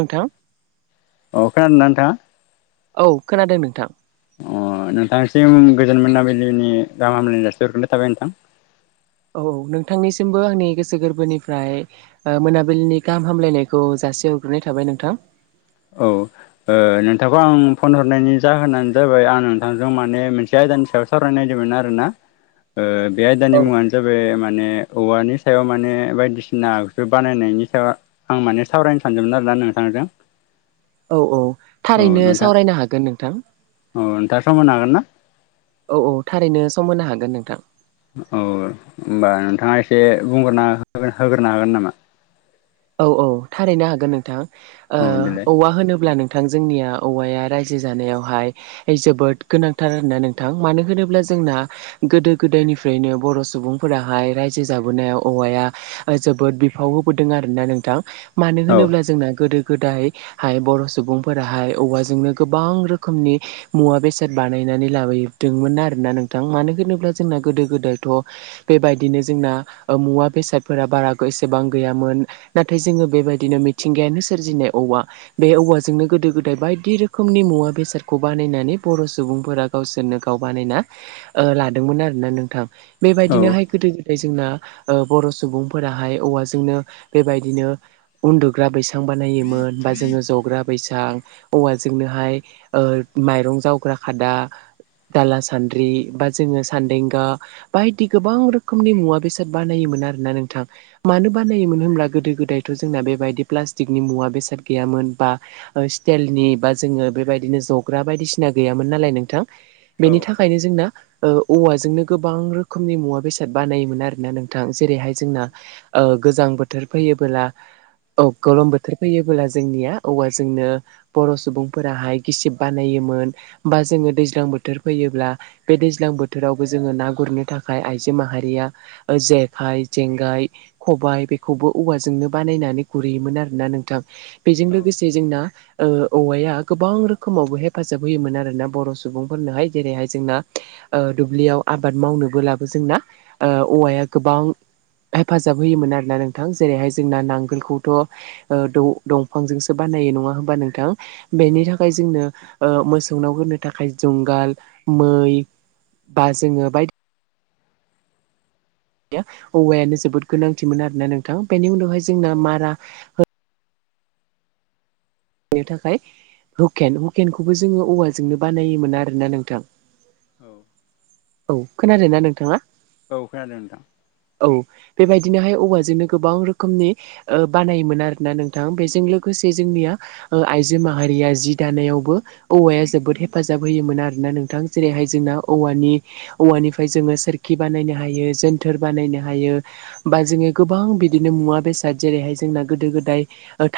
नोंथां अ खानादोंना नोंथां? औ खोनादों नोंथां, अ नोंथांसिम गोजोन मोनाबिलिनि गाहाम हामग्लानाय जासे हरनाय थाबाय नोंथां, औ नोंथांनिसिमबो आंनि गोसो गोरबोनिफ्राय ओ मोनाबिलिनि गाहाम हामलायनायखौ जासे हरग्रोनाय थाबाय नोंथां, औ ओ नोंथांखौ आं फन हरनायनि जाहोनानो जाबाय आं नोंथांजों माने मोनसे आयदानि सायावसो सावरायनो नागिरदोंमोन आरोना। ओ बे औ आयदानि मुङानो जाबाय माने औवानि सायाव माने बायदिसिना आगजु बानायनायनि सायाव आं माने सावरायनो सानदोंमोन आरोना नोंथांजों। औ औ थारैनो सावरायनो हागोन नोंथां। औ नोंथां सम होनो हागोन ना? औ औ थारैनो सम होनो हागोन नोंथां। औ होमबा नोंथाङा एसे बुंग्रोना होगोन होग्रोना हागोन नामा? औ औ थारैनो हागोन नोंथां, ओ औ देलाय औवा होनोब्ला नों थां जोंनिया औवाया रायजो जानायावहाय जोबोद गोनांथार आरोना नोंथां मानो होनोब्ला जोंना, गोदो गोदायनिफ्रायनो बर' सुबुंफोराहाय रायजो जाबोनायाव औवाया। जोबोद बिफाव होबोदों आरोना नोंथां मानो औ होनोब्ला जोंना गोदो। गोदायहाय बर' सुबुंफोराहाय औवाजोंनो गोबां रोखोमनि। मुवा बेसाद बानायनानै लाबोदोंमोन आरोना नोंथां मानो होनोब्ला जोंना गोदो गोदायथ'। बेबायदिनो जोंना मुवा बेसादफोरा बारा एसेबां गैयामोन, नाथाय जोङो बेबायदिनो मिथिंगायानो सोरजिनाय औवा, बे औवाजोंनो गोदो गोदाय बायदि रोखोमनि मुवा बेसादखौ बानायनानै बर' सुबुंफोरा। गावसोरनो गाव बानायना ओ लादोंमोन आरोना नोंथां। औ औ बेबायदिनोहाय गोदो गोदाय जोंना ओ बर' सुबुंफोराहाय औवाजोंनो। बेबायदिनो उन्दुग्रा बैसां बानायोमोन बा जोङो जग्रा बैसां औवाजोंनोहाय ओ माइरं जावग्रा खादा, दाला सान्द्रि बा जोङो सान्देंगा, बायदि गोबां रोखोमनि मुवा बेसाद बानायोमोन आरोना नोंथां मानो बानायोमोन होनब्ला। गोदो गोदायथ' जोंना बेबायदि प्लास्टिकनि मुवा बेसाद गैयामोन बा स्टेइलनि बा जोङो बेबायदिनो जग्रा बायदिसिना गैयामोन नालाय नोंथां। बेनि थाखायनो जोंना ओ औवाजोंनो गोबां रोखोमनि मुवा बेसाद बानायोमोन आरोना नों थां जेरैहाय जोंना गोजां बोथोर फैयोबोला औ गोलोम बोथोर फैयोबोला जोंनिया औवा जोंनो, बर' सुबुंफोराहाय गिसिब बानायोमोन बा जोङो दैज्लां बोथोर फैयोब्ला। बे दैज्लां बोथोरावबो जोङो ना गुरनो थाखाय आइजो माहारिया। जेखाइ जेंगाय खबाय बे खौबो औवाजोंनो बानायनानै गुरहैयोमोन आरोना नोंथां बेजों लोगोसे जोंना। ओ औवाया गोबां रोखोमावबो हेफाजाब होयोमोन आरोना बर' सुबुंफोरनोहाय जेरैहाय जोंना दुब्लियाव आबाद मावनोबो लाबो जोंना ओ औवाया गोबां हेफाजाब होयोमोन आरोना नों थां जेरैहाय जोंना नांगोलखौथ' दंफांजोंसो बानायो नङा होमबा नोंथां? औ बेनि औ थाखाय जोंनो ओ मोसौनाव होनो थाखाय जुंगाल मै बा जोङो बायदि। औवायानो जोबोद गोनांथिमोन आरोना नोंथाङा बेनि उनावहाय जोंना औ मारा। बेनो थाखाय हुकेन हुकेनखौबो जोङो औवाजोंनो बानायोमोन आरोना नोंथां। औ औ खोनादों ना नोंथांङा? औ खोनादों नोंथां। औ बेबायदिनोहाय औवाजोंनो गोबां रोखोमनि ओ बानायोमोन आरोना नोंथां बेजों लोगोसे जोंनिया ओ आइजो माहारिया जि दानायावबो औवाया जोबोद हेफाजाब होयोमोन आरोना नोंथां जेरैहाय जोंना औवानि औवानिफ्राय जोंङो सोरखि बानायनो हायो जोनथोर बानायनो हायो। बा जोंङो गोबां बिदिनो मुवा बेसाद जेरैहाय जोंना गोदो गोदाय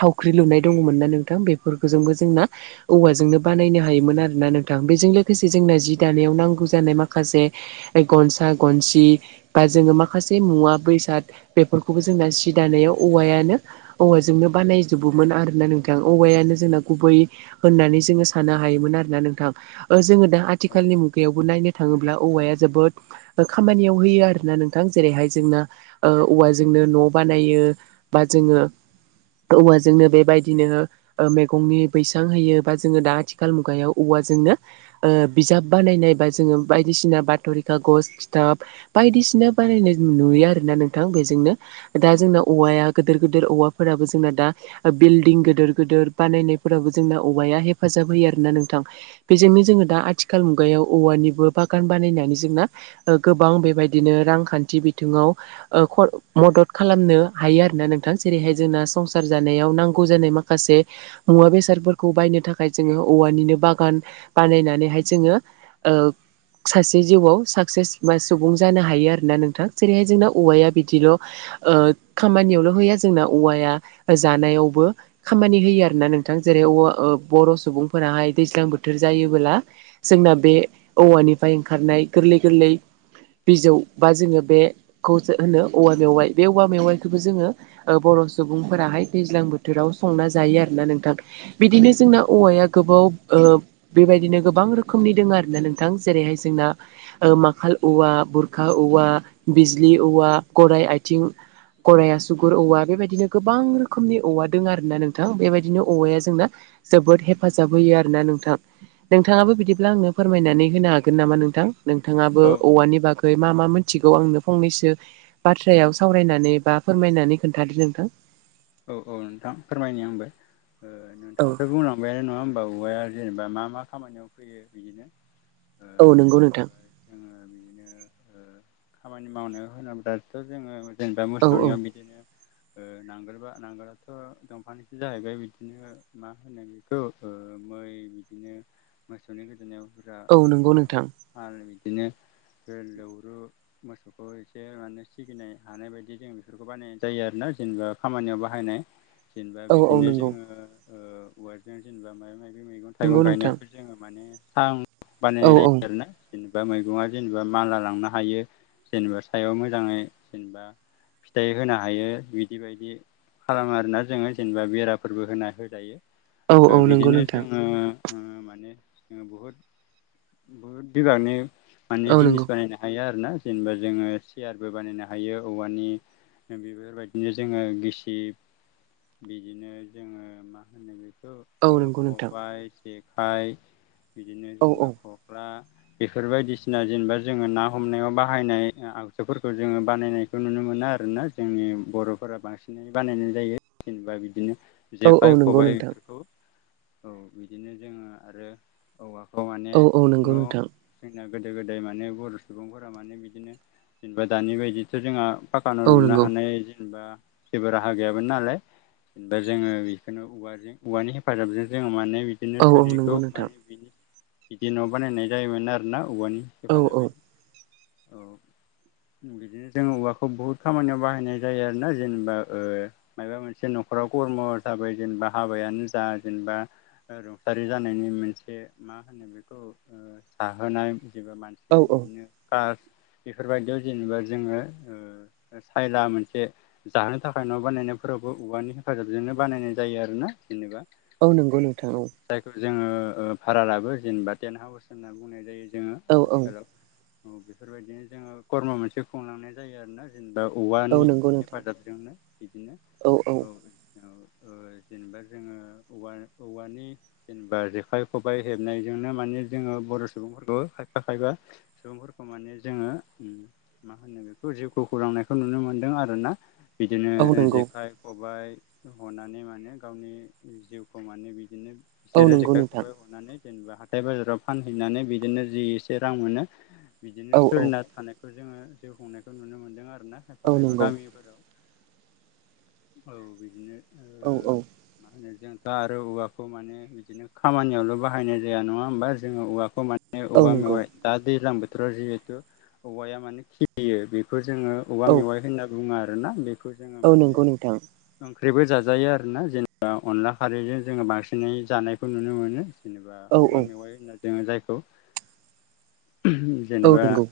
थावख्रि लुनाय दङमोन ना नोंथां बेफोरखौजोंबो जोंना। औवाजोंनो बानायनो हायोमोन आरो ना नोंथां बेजों लोगोसे जोंना जि दानायाव नांगौ जानाय माखासे, गनसा गनसि बा जोङो माखासे मुवा बेसाद बेफोरखौबो जोंना सि दानायाव औवायानो, औवाजोंनो बानायजोबोमोन आरोना नोंथां। औवायानो जोंना गुबै होननानै जोङो साननो हायोमोन आरो ना नोंथां ओ जो दा औ आथिखालनि मुगायावबो नायनो थाङोब्ला औवाया जोबोद। खामानियाव होयो आरो ना नोंथां जेरैहाय जोंना ओ औवाजोंनो न' बानायो। बा जोङो औवाजोंनो बेबाय दि नोंङो ओ मैगंनि बैसां होयो बा जोंङो दा आथिखाल मुगायाव औवाजोंनो ओ बिजाब बानायनाय बा जोंङो बायदिसिना बाथ'रि खागस खिथाब बायदिसिना बानायनाय नुयो आरोना नोंथां बेजोंनो दा जोंना औवाया गोदोर गोदोर औवाफोराबो जोंना दा बिल दिं गोदोर गोदोर बानायनायफोरावबो जोंना औवाया हेफाजाब होयो आर ना नोंथां। बेजोंनो जोंङो दा आथिखाल मुगायाव औवानिबो बागान बानायनानै जोंना ओ गोबां बेबायदिनो रांखान्थि बिथोंङाव ओ ख मदद खालामनो हायो आरोना नोंथां जेरैहाय जोंना संसार जानायाव नांग ग जानाय माखासे मुवा बेसादफोरखौ बायनो थाखाय जोंङो औवानिनो बागान बानायनानैहाय जोंङो ओब सासे जिउआव साक्सेस बा सुबुं जानो हायो आरोना नोंथां। जेरैहाय जोंना औ औवाया बिदिल' ओ खामानियावल' होया जोंना औवाया जानायावबो खामानि होयो आरोना नोंथां जेरै औवा बर' सुबुंफोराहाय दैज्लां बोथोर जायोबोला जोंना बे औवानिफ्राय ओंखारनाय गोरलै गोरलै बिजौ बा जोंङो बेखौसो होनो औवा मेवाइ बे औवा मेवाइखौबो जोंङो ओ बर' सुबुंफोराहाय दैज्लां बोथोराव संना जायो आरोना नोंथां। बिदिनो जोंना औवाया गोबाव ओ बेबायदिनो गोबां रोखोमनि दोंङो आरोना नोंथां जेरैहाय जोंना ओ माखाल औवा बुरखा औवा बिजलि औवा गराय आयथिं गराइ सुगुर औवा बेबायदिनो गोबां रोखोमनि औवा दों आरो ना नोंथां बेबायदिनो औवाया जोंना जोबोद हेफाजाब होयो आरो ना नोंथां। औ नोंथांङाबो बिदिब्ला आंनो फोरमायनानै होनो हागोन नामा नोंथां? नोंथांङाबो औ औवानि बागान यै मा मा मिथिगौ आंनो फंनैसो बाथ्रायाव सावरायनानै बा फोरमायनानै खोन्थादो नोंथां। औ औ नोंथां फोरमायनो आंबो औ नोंथांङाथ' बुंनां औवायानो नंङा होमबा औवाया जेनेबा मा मा खामानियाव फैयो बिदिनो ओ औ नंगौ नोंथां। जोंङो बिदिनो ओ खामानि मावनो होनोब्लाथ' जोंङो जेनेबा औ औ मोसौनियाव बिदिनो ओ नांगोलबा नांगोराथ' दंफांसो जाहैबाय बिदिनो मा होनो बेखौ ओ मै बिदिनो मोसौनि गोदोनायाव बुरजा औ नंगौ माबा नोंथां फाल बिदिनो गोव लोवरु मोसौखौ एसे माने सिगिनो हानाय बायदि जों बेफोरखौ बानायनाय जायो आरोना जेनेबा खामानियाव बाहाय हायनाय जेनेबा औ औ बिदिनो नंगौ जोंङो ओ औवारजों जेनेबा माइबा माइबि मैगं नंगौ थाइगं नोंथां गायनायावबो जोंङो माने सां औ बानायनाय औ जायो आरोना। जेनेबा मैगङा जेनेबा मानला लांनो हायो जेनेबा सायाव मोजाङै जेनेबा फिथाइ होनो हायो बिदि बायदि। खालामो आरोना जोंङो जेनेबा बेराफोरबो होना होजायो औ ओ औ नंगौ बिदिनो नोंथां जोंङो ओ माने बहुद बहुद बिबागनि माने औ जिनिस नंगौ बानायनो हायो आरो ना। जेनेबा जोंङो सियारबो बानायनो हायो औवानि बेफोरबायदिनो जोंङो गिसि ब बिदिनो जोंङो मा होनो बेखौ औ ओ नंगौ नोंथां खबाइ जेखाइ बिदिनो औ औ जेनेबा खख्ला बेफोर बायदिसिना जेनेबा जोंङो ना हमनायाव बाहायनाय आगजुफोरखौ जोंङो बानायनाय खौ नुनो मोना आरोना जोंनि बर'फोरा बांसिनै बानायनाय जायो जेनेबा बिदिनो औ औ जेखाइ नंगौ खबाय नोंथां इफोरखौ औ बिदिनो जोंङो आरो औवाखौ माने औ औ नंगौ न' नोंथां जोंना गोदो गोदाय माने बर' सुबुंफोरा माने बिदिनो जेनेबा दानि बायदिथ' जोंहा फाक्क औ न'लुनो नंगौ हानाय जेनेबा जेबो राहा गैयाबोन नालाय जेनबा जोंङो बेखौनो औवाजों औवानि हेफाजाबजों जोंङो माने बिदिनो औ औ थोरिखौ नंगौ नोंथां माने बि बिदि न' बानायनाय जायोमोन आरो। [unintelligible] औवानि औ हेफाजाबै। औ बिदिनो जोंङो औवाखौ बुहुद खामानियाव बाहायनाय जायो आरोना जेनेबा ओ मायबा मोनसे न'खराव खर्म जाबाय जेनेबा हाबायानो जा जेनेबा रुंसारि जानायनि मोनसे मा होनो बेखौ ओ साहोनाय जेबो मानसि औ बे औ बिदिनो कास बेफोरबायदियाव जेनेबा जोंङो ओ सायला मोनसे जानो थाखा फाइन' बानायनायफोरावबो औवानि हेफाजाबजोंनो बानायनाय जायो आरोना जेनेबा। औ नंगौ नोंथां औ। जायखौ जोंङो ओ भारा लाबो जेनेबा टेन्थ हाउस होनना बुंनाय जायो जोंङो औ औ आथिखालाव। औ बेफोरबायदिनो जोंङो कर्म मोनसे खुंलांनाय जायो आरोना। जेनेबा औ औवानि नंगौ नोंथां हेफाजाबजोंनो बिदिनो औ औ ओ जेनेबा जोंङो औवा औवानि जेनेबा जेखाइ खबाइ हेबनायजोंनो माने जोंङो बर' सुबुंफोरखौ खायफा खायफा सुबुंफोरखौ माने जोंङो मा होनो बेखौ जिउखौ खौरांनायखौ नुनो मोनदों आरोना। बिदिनो औ नंगौ जेखाइ, खबाइ हनानै माने गावनि जिउखौ माने बिदिनो औ बिसोरो नंगौ जेखाइ नोंथां खबाइ हनानै जेनेबा हाथाय बाजाराव फानहैनानै बिदिनो जि एसे रां मोनो औ बिदिनो औ सोलिना थानाय बेखौ जोंङो जिउ खुंनायखौ नुनो मोन्दों आरोना औ खायफा खायफा नंगौ गामिफोराव। औ बिदिनो। औ ओ औ। मा होनो जों दा आरो औवाखौ माने बिदिनो खामानियावल' बाहायनाय जाया नङा होमबा जोंङो औवाखौ मान मे औ औवा नंगौ मेवाइ दा दैज्लां बोथोराव जिहेथु औवाया माने खिलियो बेखौ जोंङो औवा औ मेवाइ होनना बुङो आरोना बेखौ जोंङो औ माने नंगौ नोंथां ओंख्रिबो जाजायो आरो ना जेनेबा अनला खारैजों जोंङो बांसिनै जानायखौ नुनो मोनो। जेनेबा औ औवा औ मेवाइ होनना जोंङो जायखौ औ जेनेबा नंगौ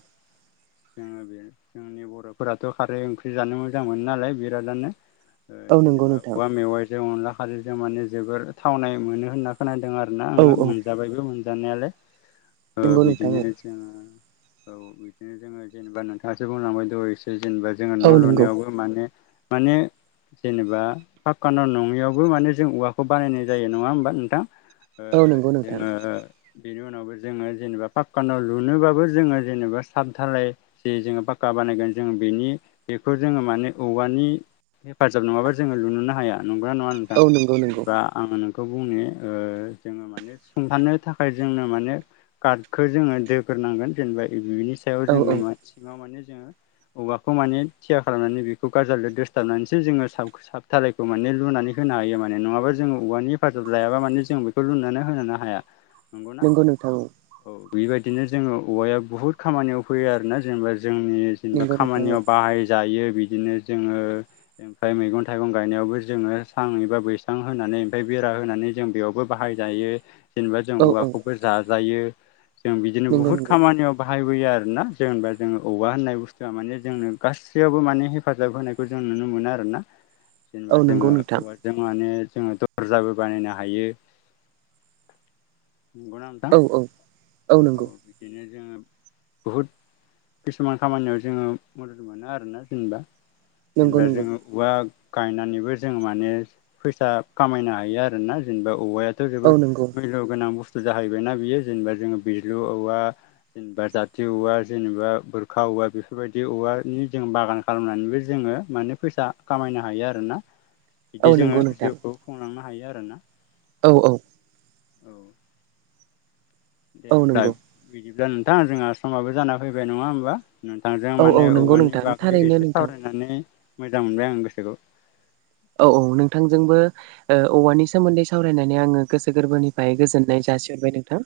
जोंङो बे जोंनि बर'फोराथ' खारै ओंख्रि जानो मोजां मोनो। नालाय बिरादानो ओ औ नंगौ जेनेबा नोंथां औवा मेवाइजों अनला आरो जों माने जोबोर थावनाय मोनो होनना खोनादों आरोना औ आङो औ मोनजाबायबो मोनजानायालाय ओ नंगौ बिदिनो नोंथां औ जोंङो औ बिदिनो जोंङो जेनेबा नोंथाङासो बुंलांबाय दहायसो जेनेबा जोंङो औ न' नंगौ लुनायावबो माने, माने जेनेबा पाक्कान' नङियावबो माने जों औवाखौ बानायनाय जायो नङा होमबा नोंथां। ओ औ नंगौ नोंथां जोंङो बेनि उनावबो जोंङो जेनेबा पाक्का न'लुनोबाबो जोंङो जेनेबा सामधालाय जे जोंङो पक्का बानायगोन जों बेनि बेखौ जोंङो माने औवानि हेफाजाब नङाबा जोङो लुनोनो हाया नंग्रा नङा नोंथां? औ नंगौ नंगौ जेनेबा आङो नोंखौ बुंनो ओ जोङो माने सथानो थाखाय जोंनो माने गार्खौ जोङो दोग्रोनांगोन जेनेबानि सायाव औ जोंङो औ सिङाव माने जोङो औबेवाखौ माने थिया खालामनानै बेखौ गाजजाल दोसथाबनानैसो जोंङो साबथालायखौ माने लुनानै होनो हायो माने नङाबा। जोंङो औवानि हेफाजाब लायाबा माने जों बेखौ लुनानै होनोनो हाया। नंगौना नोंगौ नोंथां औ। औ बेबायदिनो जोंङो औवाया बुहुद खामानियाव फैयो आरोना जेनेबा जोंनि औ जेनबा नंगौ नोंथां खामानियाव बाहायजायो बिदिनो जोंङो ओमफ्राय मैगं थाइगं गायनायावबो जोंङो सां एबा बैसां होनानै ओमफ्राय बेरा होनानै जों बेयावबो बाहायजायो जेनेबा जों औ औ औवाखौबो जाजायो जों बिदिनो नंगौ बुहुत नंगौ खामानियाव बाहायबोयो आरोना जेनेबा जोंङो औवा होननाय बुस्थुआ माने जोंनो गासिबो फ्रियावबो माने हेफाजाब होनायखौ जों नुनो मोनो आरोना औ जेनेबा नंगौ जोंङो नोंथां औवा जों माने जोंङो दरजाबो बानायनो हायो [unintelligible] औ औ औ नंगौ। बिदिनो जोंङो बहुद किसुमान खामानियाव जोंङो मदद मोनो आरो। आरोोना जेनेबा नंगौ जेनेबा नंगौ जोंङो औवा गायनानैबो जों माने फैसा खामायनो हायो आरोना जेनेबा औवाया थ' औ जोबोद नंगौ मैल्य गोनां बुस्थु जाहैबायना बियो जेनेबा जोङो बिजलु औवा जेनेबा जाथि औवा जेनेबा बोरखा औवा बेफोरबायदि औवानि जों बागान खालामनानैबो जोङो माने फैसा खामायनो हायो आरोना बिदि औ जोङो नंगौ नोंथां जिउखौ खुंलांनो हायो आरोना औ औ। औ दे औ होमब्ला नंगौ बिदिब्ला नोंथां जोंहा समाबो जाना फैबाय नङा होमबा? नोंथांजों औ औ माने नंगौ औवानि नोंथां बागै थारैनो एसे नोंथां सावरायनानै मोजां मोनबाय आं गोसोखौ। औ औ नोंथांजोंबो औवानि सोमोन्दै सावरायनानै आङो गोसो गोरबोनिफ्राय गोजोननाय जासिहरबाय नोंथां।